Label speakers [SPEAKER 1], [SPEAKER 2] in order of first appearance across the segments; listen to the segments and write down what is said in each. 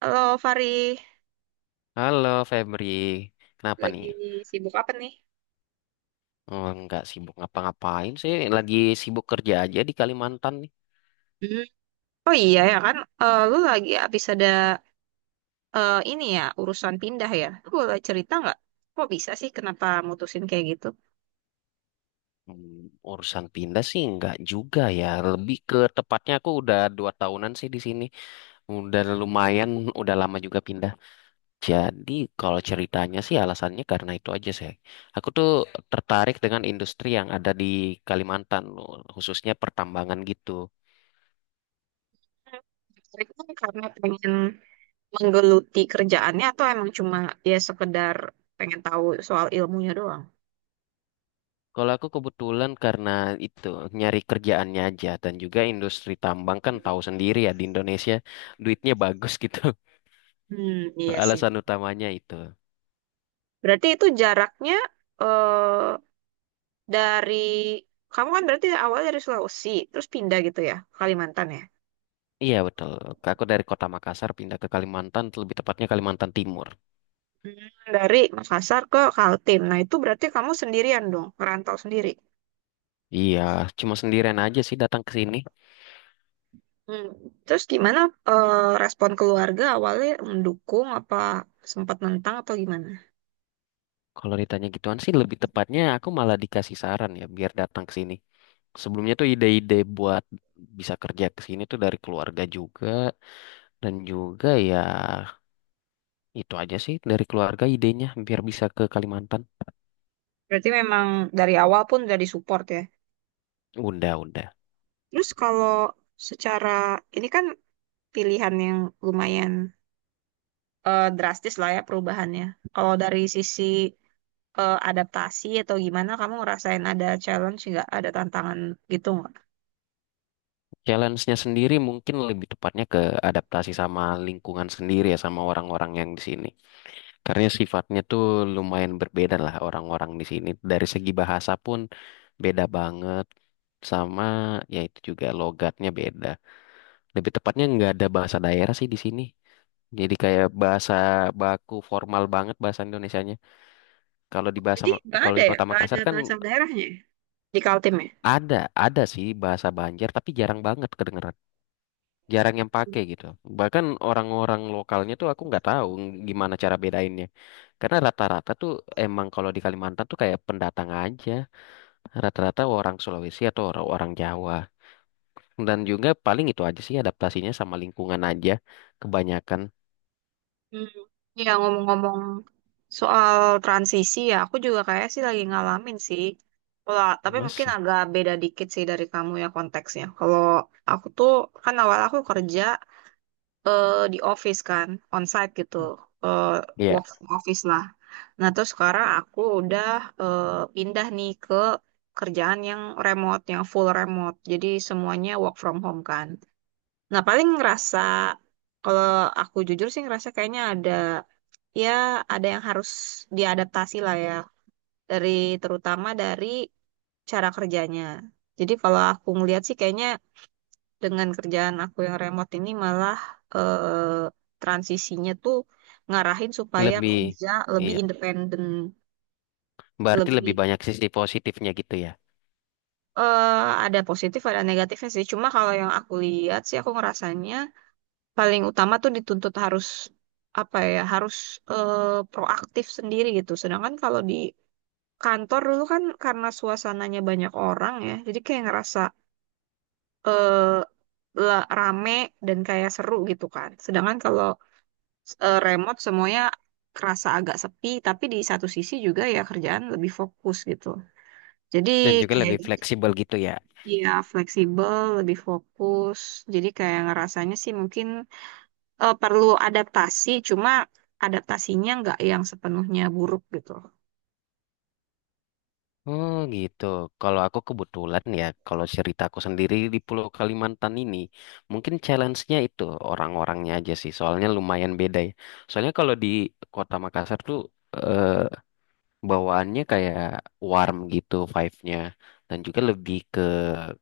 [SPEAKER 1] Halo Fari,
[SPEAKER 2] Halo Febri, kenapa nih?
[SPEAKER 1] lagi sibuk apa nih?
[SPEAKER 2] Oh, nggak sibuk ngapa-ngapain sih, lagi sibuk kerja aja di Kalimantan nih.
[SPEAKER 1] Hmm. Oh iya ya kan, lu lagi habis ada ini ya urusan pindah ya. Lu boleh cerita nggak? Kok bisa sih kenapa mutusin kayak gitu?
[SPEAKER 2] Hmm, urusan pindah sih nggak juga ya, lebih ke tepatnya aku udah 2 tahunan sih di sini. Udah lumayan, udah lama juga pindah. Jadi kalau ceritanya sih alasannya karena itu aja sih. Aku tuh tertarik dengan industri yang ada di Kalimantan, khususnya pertambangan gitu.
[SPEAKER 1] Tertarik kan karena pengen menggeluti kerjaannya atau emang cuma ya sekedar pengen tahu soal ilmunya doang?
[SPEAKER 2] Kalau aku kebetulan karena itu nyari kerjaannya aja dan juga industri tambang kan tahu sendiri ya di Indonesia duitnya bagus gitu.
[SPEAKER 1] Hmm, iya sih.
[SPEAKER 2] Alasan utamanya itu.
[SPEAKER 1] Berarti itu jaraknya eh dari kamu kan berarti awal dari Sulawesi, terus pindah gitu ya, Kalimantan ya?
[SPEAKER 2] Iya betul. Aku dari kota Makassar pindah ke Kalimantan, lebih tepatnya Kalimantan Timur.
[SPEAKER 1] Hmm. Dari Makassar ke Kaltim. Nah, itu berarti kamu sendirian dong, merantau sendiri.
[SPEAKER 2] Iya, cuma sendirian aja sih datang ke sini.
[SPEAKER 1] Hmm. Terus gimana eh, respon keluarga awalnya mendukung apa sempat nentang atau gimana?
[SPEAKER 2] Kalau ditanya gituan sih lebih tepatnya aku malah dikasih saran ya biar datang ke sini. Sebelumnya tuh ide-ide buat bisa kerja ke sini tuh dari keluarga juga dan juga ya itu aja sih dari keluarga idenya biar bisa ke Kalimantan.
[SPEAKER 1] Berarti memang dari awal pun udah disupport ya.
[SPEAKER 2] Udah, udah.
[SPEAKER 1] Terus kalau secara ini kan pilihan yang lumayan drastis lah ya perubahannya. Kalau dari sisi adaptasi atau gimana, kamu ngerasain ada challenge nggak, ada tantangan gitu nggak?
[SPEAKER 2] Challenge-nya sendiri mungkin lebih tepatnya ke adaptasi sama lingkungan sendiri ya sama orang-orang yang di sini. Karena sifatnya tuh lumayan berbeda lah orang-orang di sini. Dari segi bahasa pun beda banget sama ya itu juga logatnya beda. Lebih tepatnya nggak ada bahasa daerah sih di sini. Jadi kayak bahasa baku formal banget bahasa Indonesianya. Kalau di bahasa
[SPEAKER 1] Jadi nggak
[SPEAKER 2] kalau
[SPEAKER 1] ada
[SPEAKER 2] di
[SPEAKER 1] ya,
[SPEAKER 2] Kota
[SPEAKER 1] nggak ada
[SPEAKER 2] Makassar kan
[SPEAKER 1] bahasa daerahnya ya di Kaltim ya?
[SPEAKER 2] Ada, ada sih bahasa Banjar, tapi jarang banget kedengeran. Jarang yang pakai gitu. Bahkan orang-orang lokalnya tuh aku nggak tahu gimana cara bedainnya. Karena rata-rata tuh emang kalau di Kalimantan tuh kayak pendatang aja. Rata-rata orang Sulawesi atau orang Jawa. Dan juga paling itu aja sih adaptasinya sama lingkungan aja. Kebanyakan.
[SPEAKER 1] Hmm. Ya ngomong-ngomong soal transisi ya, aku juga kayak sih lagi ngalamin sih. Kalau tapi
[SPEAKER 2] Mas,
[SPEAKER 1] mungkin agak beda dikit sih dari kamu ya konteksnya. Kalau aku tuh kan awal aku kerja di office kan, onsite gitu, eh,
[SPEAKER 2] iya,
[SPEAKER 1] work from office lah. Nah terus sekarang aku udah eh, pindah nih ke kerjaan yang remote, yang full remote. Jadi semuanya work from home kan. Nah paling ngerasa kalau aku jujur sih ngerasa kayaknya ada ya ada yang harus diadaptasi lah ya dari terutama dari cara kerjanya. Jadi kalau aku ngeliat sih kayaknya dengan kerjaan aku yang remote ini malah eh, transisinya tuh ngarahin supaya
[SPEAKER 2] lebih,
[SPEAKER 1] kerja lebih
[SPEAKER 2] iya.
[SPEAKER 1] independen,
[SPEAKER 2] Berarti lebih
[SPEAKER 1] lebih
[SPEAKER 2] banyak sisi positifnya gitu ya.
[SPEAKER 1] eh, ada positif ada negatifnya sih. Cuma kalau yang aku lihat sih aku ngerasanya paling utama tuh dituntut harus apa ya harus eh, proaktif sendiri gitu. Sedangkan kalau di kantor dulu kan karena suasananya banyak orang ya, jadi kayak ngerasa eh rame dan kayak seru gitu kan. Sedangkan kalau remote semuanya kerasa agak sepi, tapi di satu sisi juga ya kerjaan lebih fokus gitu. Jadi
[SPEAKER 2] Dan juga
[SPEAKER 1] kayak
[SPEAKER 2] lebih
[SPEAKER 1] gitu.
[SPEAKER 2] fleksibel gitu ya.
[SPEAKER 1] Ya, fleksibel, lebih fokus. Jadi kayak ngerasanya sih mungkin perlu adaptasi, cuma adaptasinya nggak yang sepenuhnya buruk gitu.
[SPEAKER 2] Oh gitu. Kalau aku kebetulan ya, kalau ceritaku sendiri di Pulau Kalimantan ini, mungkin challenge-nya itu orang-orangnya aja sih. Soalnya lumayan beda ya. Soalnya kalau di Kota Makassar tuh eh, bawaannya kayak warm gitu vibe-nya dan juga lebih ke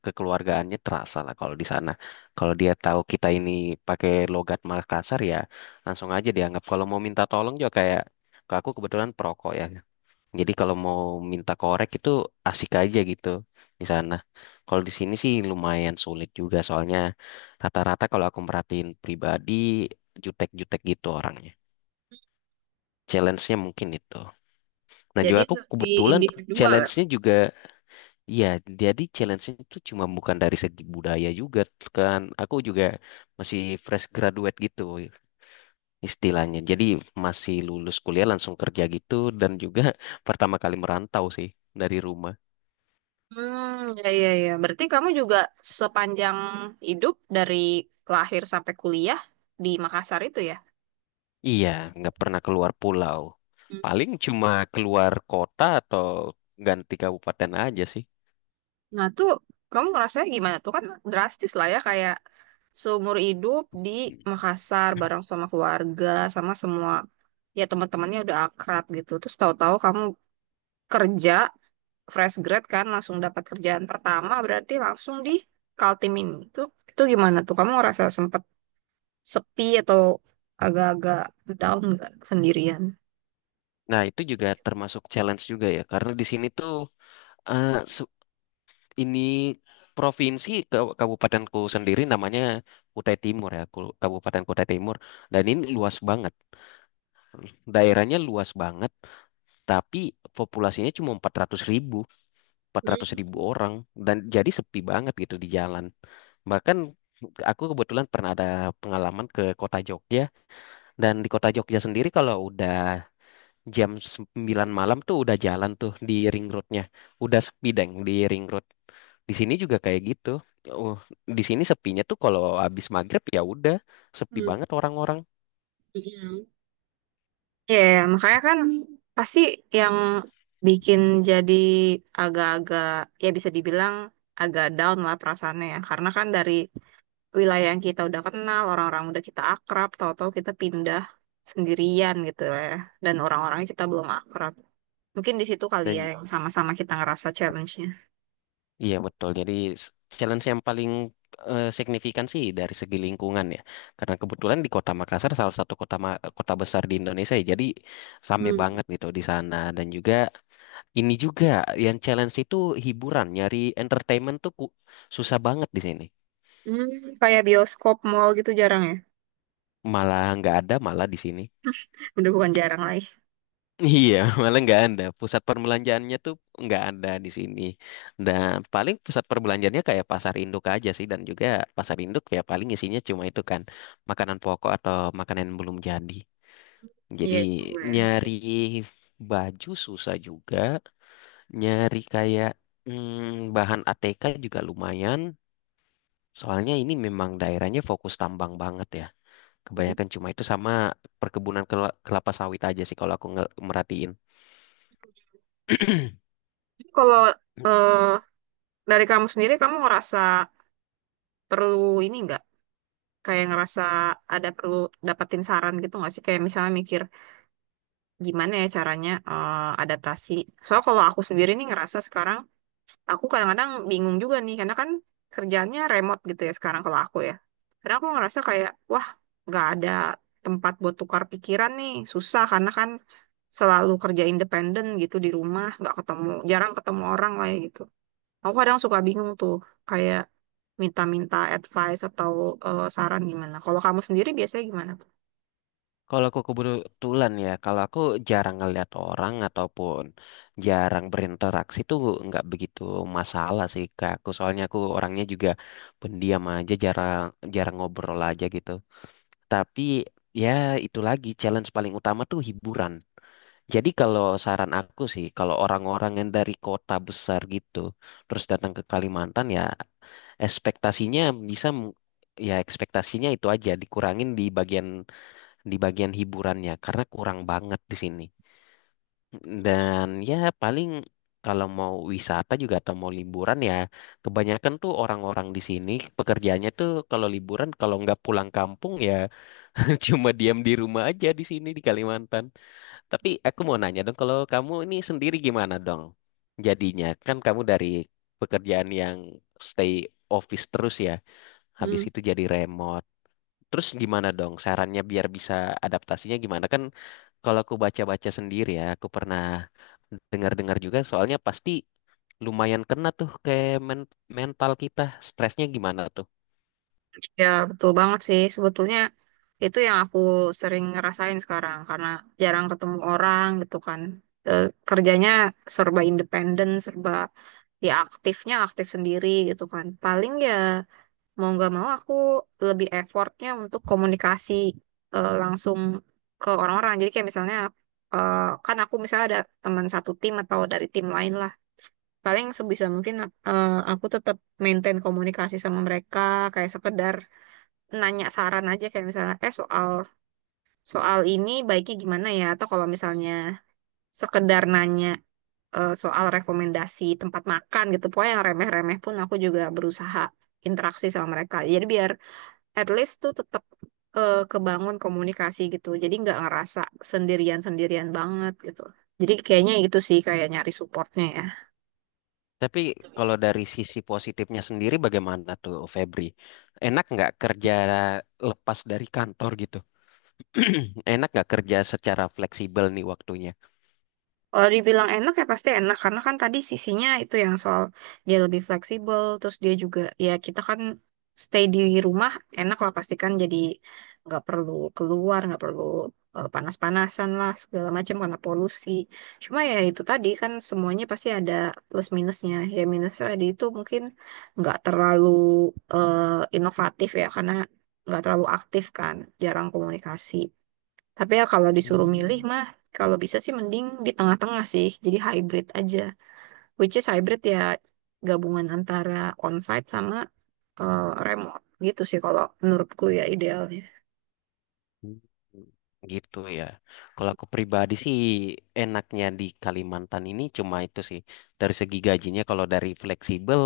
[SPEAKER 2] kekeluargaannya terasa lah kalau di sana. Kalau dia tahu kita ini pakai logat Makassar ya, langsung aja dianggap. Kalau mau minta tolong juga kayak. Aku kebetulan perokok ya, jadi kalau mau minta korek itu asik aja gitu di sana. Kalau di sini sih lumayan sulit juga soalnya rata-rata kalau aku merhatiin pribadi jutek-jutek gitu orangnya. Challenge-nya mungkin itu. Dan juga
[SPEAKER 1] Jadi
[SPEAKER 2] aku
[SPEAKER 1] lebih
[SPEAKER 2] kebetulan
[SPEAKER 1] individual.
[SPEAKER 2] challenge-nya juga ya jadi challenge-nya itu cuma bukan dari segi budaya juga kan. Aku juga masih fresh graduate gitu istilahnya. Jadi masih lulus kuliah langsung kerja gitu dan juga pertama kali merantau sih dari rumah.
[SPEAKER 1] Hmm, ya, ya, ya. Berarti kamu juga sepanjang hidup dari lahir sampai kuliah di Makassar itu ya?
[SPEAKER 2] Iya, nggak pernah keluar pulau.
[SPEAKER 1] Hmm.
[SPEAKER 2] Paling cuma keluar kota atau ganti kabupaten aja sih.
[SPEAKER 1] Nah, tuh kamu ngerasanya gimana tuh? Kan drastis lah ya, kayak seumur hidup di Makassar bareng sama keluarga, sama semua ya teman-temannya udah akrab gitu. Terus tahu-tahu kamu kerja fresh grad kan, langsung dapat kerjaan pertama, berarti langsung di Kaltim ini. Tuh, itu gimana tuh? Kamu ngerasa sempet sepi atau agak-agak down nggak sendirian?
[SPEAKER 2] Nah, itu juga termasuk challenge juga ya, karena di sini tuh eh, se- ini provinsi kabupatenku sendiri namanya Kutai Timur ya, Kabupaten Kutai Timur. Dan ini luas banget, daerahnya luas banget, tapi populasinya cuma 400.000. 400 ribu orang dan jadi sepi banget gitu di jalan. Bahkan aku kebetulan pernah ada pengalaman ke kota Jogja dan di kota Jogja sendiri kalau udah jam 21.00 tuh udah jalan tuh di ring roadnya. Udah sepi deng di ring road. Di sini juga kayak gitu. Uh, di sini sepinya tuh kalau habis maghrib ya udah sepi
[SPEAKER 1] Hmm,
[SPEAKER 2] banget orang-orang.
[SPEAKER 1] iya. Ya, makanya kan pasti yang bikin jadi agak-agak ya bisa dibilang agak down lah perasaannya ya. Karena kan dari wilayah yang kita udah kenal, orang-orang udah kita akrab, tahu-tahu kita pindah sendirian gitu lah ya. Dan orang-orangnya kita belum akrab. Mungkin di situ kali ya
[SPEAKER 2] Dan
[SPEAKER 1] yang sama-sama kita ngerasa challenge-nya.
[SPEAKER 2] Iya betul. Jadi s- challenge yang paling signifikan sih dari segi lingkungan ya. Karena kebetulan di Kota Makassar salah satu kota kota besar di Indonesia ya. Jadi rame
[SPEAKER 1] Hmm.
[SPEAKER 2] banget gitu di sana dan juga ini juga yang challenge itu hiburan, nyari entertainment tuh susah banget di sini.
[SPEAKER 1] Hmm. Kayak bioskop, mall gitu jarang ya.
[SPEAKER 2] Malah nggak ada malah di sini.
[SPEAKER 1] Udah bukan jarang lagi.
[SPEAKER 2] Iya, malah nggak ada. Pusat perbelanjaannya tuh nggak ada di sini. Dan paling pusat perbelanjaannya kayak pasar induk aja sih. Dan juga pasar induk ya paling isinya cuma itu kan makanan pokok atau makanan yang belum jadi.
[SPEAKER 1] Iya
[SPEAKER 2] Jadi
[SPEAKER 1] juga ya.
[SPEAKER 2] nyari baju susah juga. Nyari kayak bahan ATK juga lumayan. Soalnya ini memang daerahnya fokus tambang banget ya.
[SPEAKER 1] Tapi
[SPEAKER 2] Kebanyakan cuma itu sama perkebunan kelapa sawit aja sih kalau aku merhatiin.
[SPEAKER 1] Kalau eh, dari kamu sendiri, kamu ngerasa perlu ini nggak? Kayak ngerasa ada perlu dapetin saran gitu nggak sih? Kayak misalnya mikir gimana ya caranya adaptasi. Soalnya kalau aku sendiri nih ngerasa sekarang, aku kadang-kadang bingung juga nih. Karena kan kerjaannya remote gitu ya sekarang kalau aku ya. Karena aku ngerasa kayak, wah nggak ada tempat buat tukar pikiran nih. Susah karena kan selalu kerja independen gitu di rumah. Nggak ketemu, jarang ketemu orang lah ya gitu. Aku kadang suka bingung tuh, kayak minta-minta advice atau saran gimana. Kalau kamu sendiri biasanya gimana?
[SPEAKER 2] Kalau aku kebetulan ya, kalau aku jarang ngeliat orang ataupun jarang berinteraksi tuh nggak begitu masalah sih ke aku. Soalnya aku orangnya juga pendiam aja, jarang jarang ngobrol aja gitu. Tapi ya itu lagi challenge paling utama tuh hiburan. Jadi kalau saran aku sih, kalau orang-orang yang dari kota besar gitu, terus datang ke Kalimantan ya ekspektasinya bisa m- ya ekspektasinya itu aja dikurangin di bagian hiburannya karena kurang banget di sini. Dan ya paling kalau mau wisata juga atau mau liburan ya kebanyakan tuh orang-orang di sini pekerjaannya tuh kalau liburan kalau nggak pulang kampung ya cuma diam di rumah aja di sini di Kalimantan. Tapi aku mau nanya dong kalau kamu ini sendiri gimana dong? Jadinya kan kamu dari pekerjaan yang stay office terus ya. Habis
[SPEAKER 1] Hmm.
[SPEAKER 2] itu jadi remote. Terus gimana dong sarannya biar bisa adaptasinya gimana? Kan kalau aku baca-baca sendiri ya, aku pernah dengar-dengar juga soalnya pasti lumayan kena tuh ke mental kita, stresnya gimana tuh.
[SPEAKER 1] Ya, betul banget sih. Sebetulnya itu yang aku sering ngerasain sekarang karena jarang ketemu orang gitu kan. Eh, kerjanya serba independen, serba ya aktifnya aktif sendiri gitu kan. Paling ya mau nggak mau aku lebih effortnya untuk komunikasi langsung ke orang-orang. Jadi kayak misalnya eh, kan aku misalnya ada teman satu tim atau dari tim lain lah. Paling sebisa mungkin aku tetap maintain komunikasi sama mereka kayak sekedar nanya saran aja kayak misalnya eh soal soal ini baiknya gimana ya atau kalau misalnya sekedar nanya soal rekomendasi tempat makan gitu. Pokoknya yang remeh-remeh pun aku juga berusaha interaksi sama mereka. Jadi biar at least tuh tetap kebangun komunikasi gitu. Jadi nggak ngerasa sendirian-sendirian banget gitu. Jadi kayaknya itu sih kayak nyari supportnya ya.
[SPEAKER 2] Tapi kalau dari sisi positifnya sendiri bagaimana tuh Febri? Enak nggak kerja lepas dari kantor gitu? Enak nggak kerja secara fleksibel nih waktunya?
[SPEAKER 1] Kalau dibilang enak ya pasti enak karena kan tadi sisinya itu yang soal dia lebih fleksibel terus dia juga ya kita kan stay di rumah enak lah pasti kan jadi nggak perlu keluar nggak perlu panas-panasan lah segala macam karena polusi. Cuma ya itu tadi kan semuanya pasti ada plus minusnya. Ya minusnya tadi itu mungkin nggak terlalu eh, inovatif ya karena nggak terlalu aktif kan jarang komunikasi. Tapi ya kalau disuruh milih
[SPEAKER 2] Hmm.
[SPEAKER 1] mah, kalau bisa sih mending di tengah-tengah sih. Jadi hybrid aja. Which is hybrid ya gabungan antara onsite sama eh, remote. Gitu sih kalau menurutku ya idealnya.
[SPEAKER 2] Hmm, Gitu ya. Kalau aku pribadi sih enaknya di Kalimantan ini cuma itu sih. Dari segi gajinya kalau dari fleksibel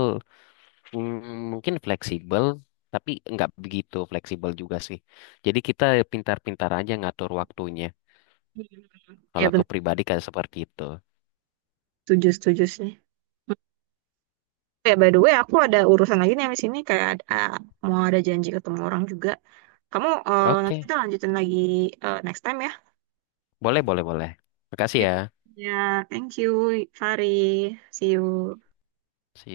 [SPEAKER 2] mungkin fleksibel tapi nggak begitu fleksibel juga sih. Jadi kita pintar-pintar aja ngatur waktunya.
[SPEAKER 1] Hmm.
[SPEAKER 2] Kalau
[SPEAKER 1] Ya
[SPEAKER 2] aku
[SPEAKER 1] benar,
[SPEAKER 2] pribadi kayak seperti itu.
[SPEAKER 1] setuju, setuju sih. Ya by the way aku ada urusan lagi nih habis ini kayak mau ada janji ketemu orang juga. Nanti
[SPEAKER 2] Oke,
[SPEAKER 1] kita lanjutin lagi next time ya.
[SPEAKER 2] boleh boleh boleh. Makasih ya.
[SPEAKER 1] Ya, thank you, Fari. See you.
[SPEAKER 2] See you.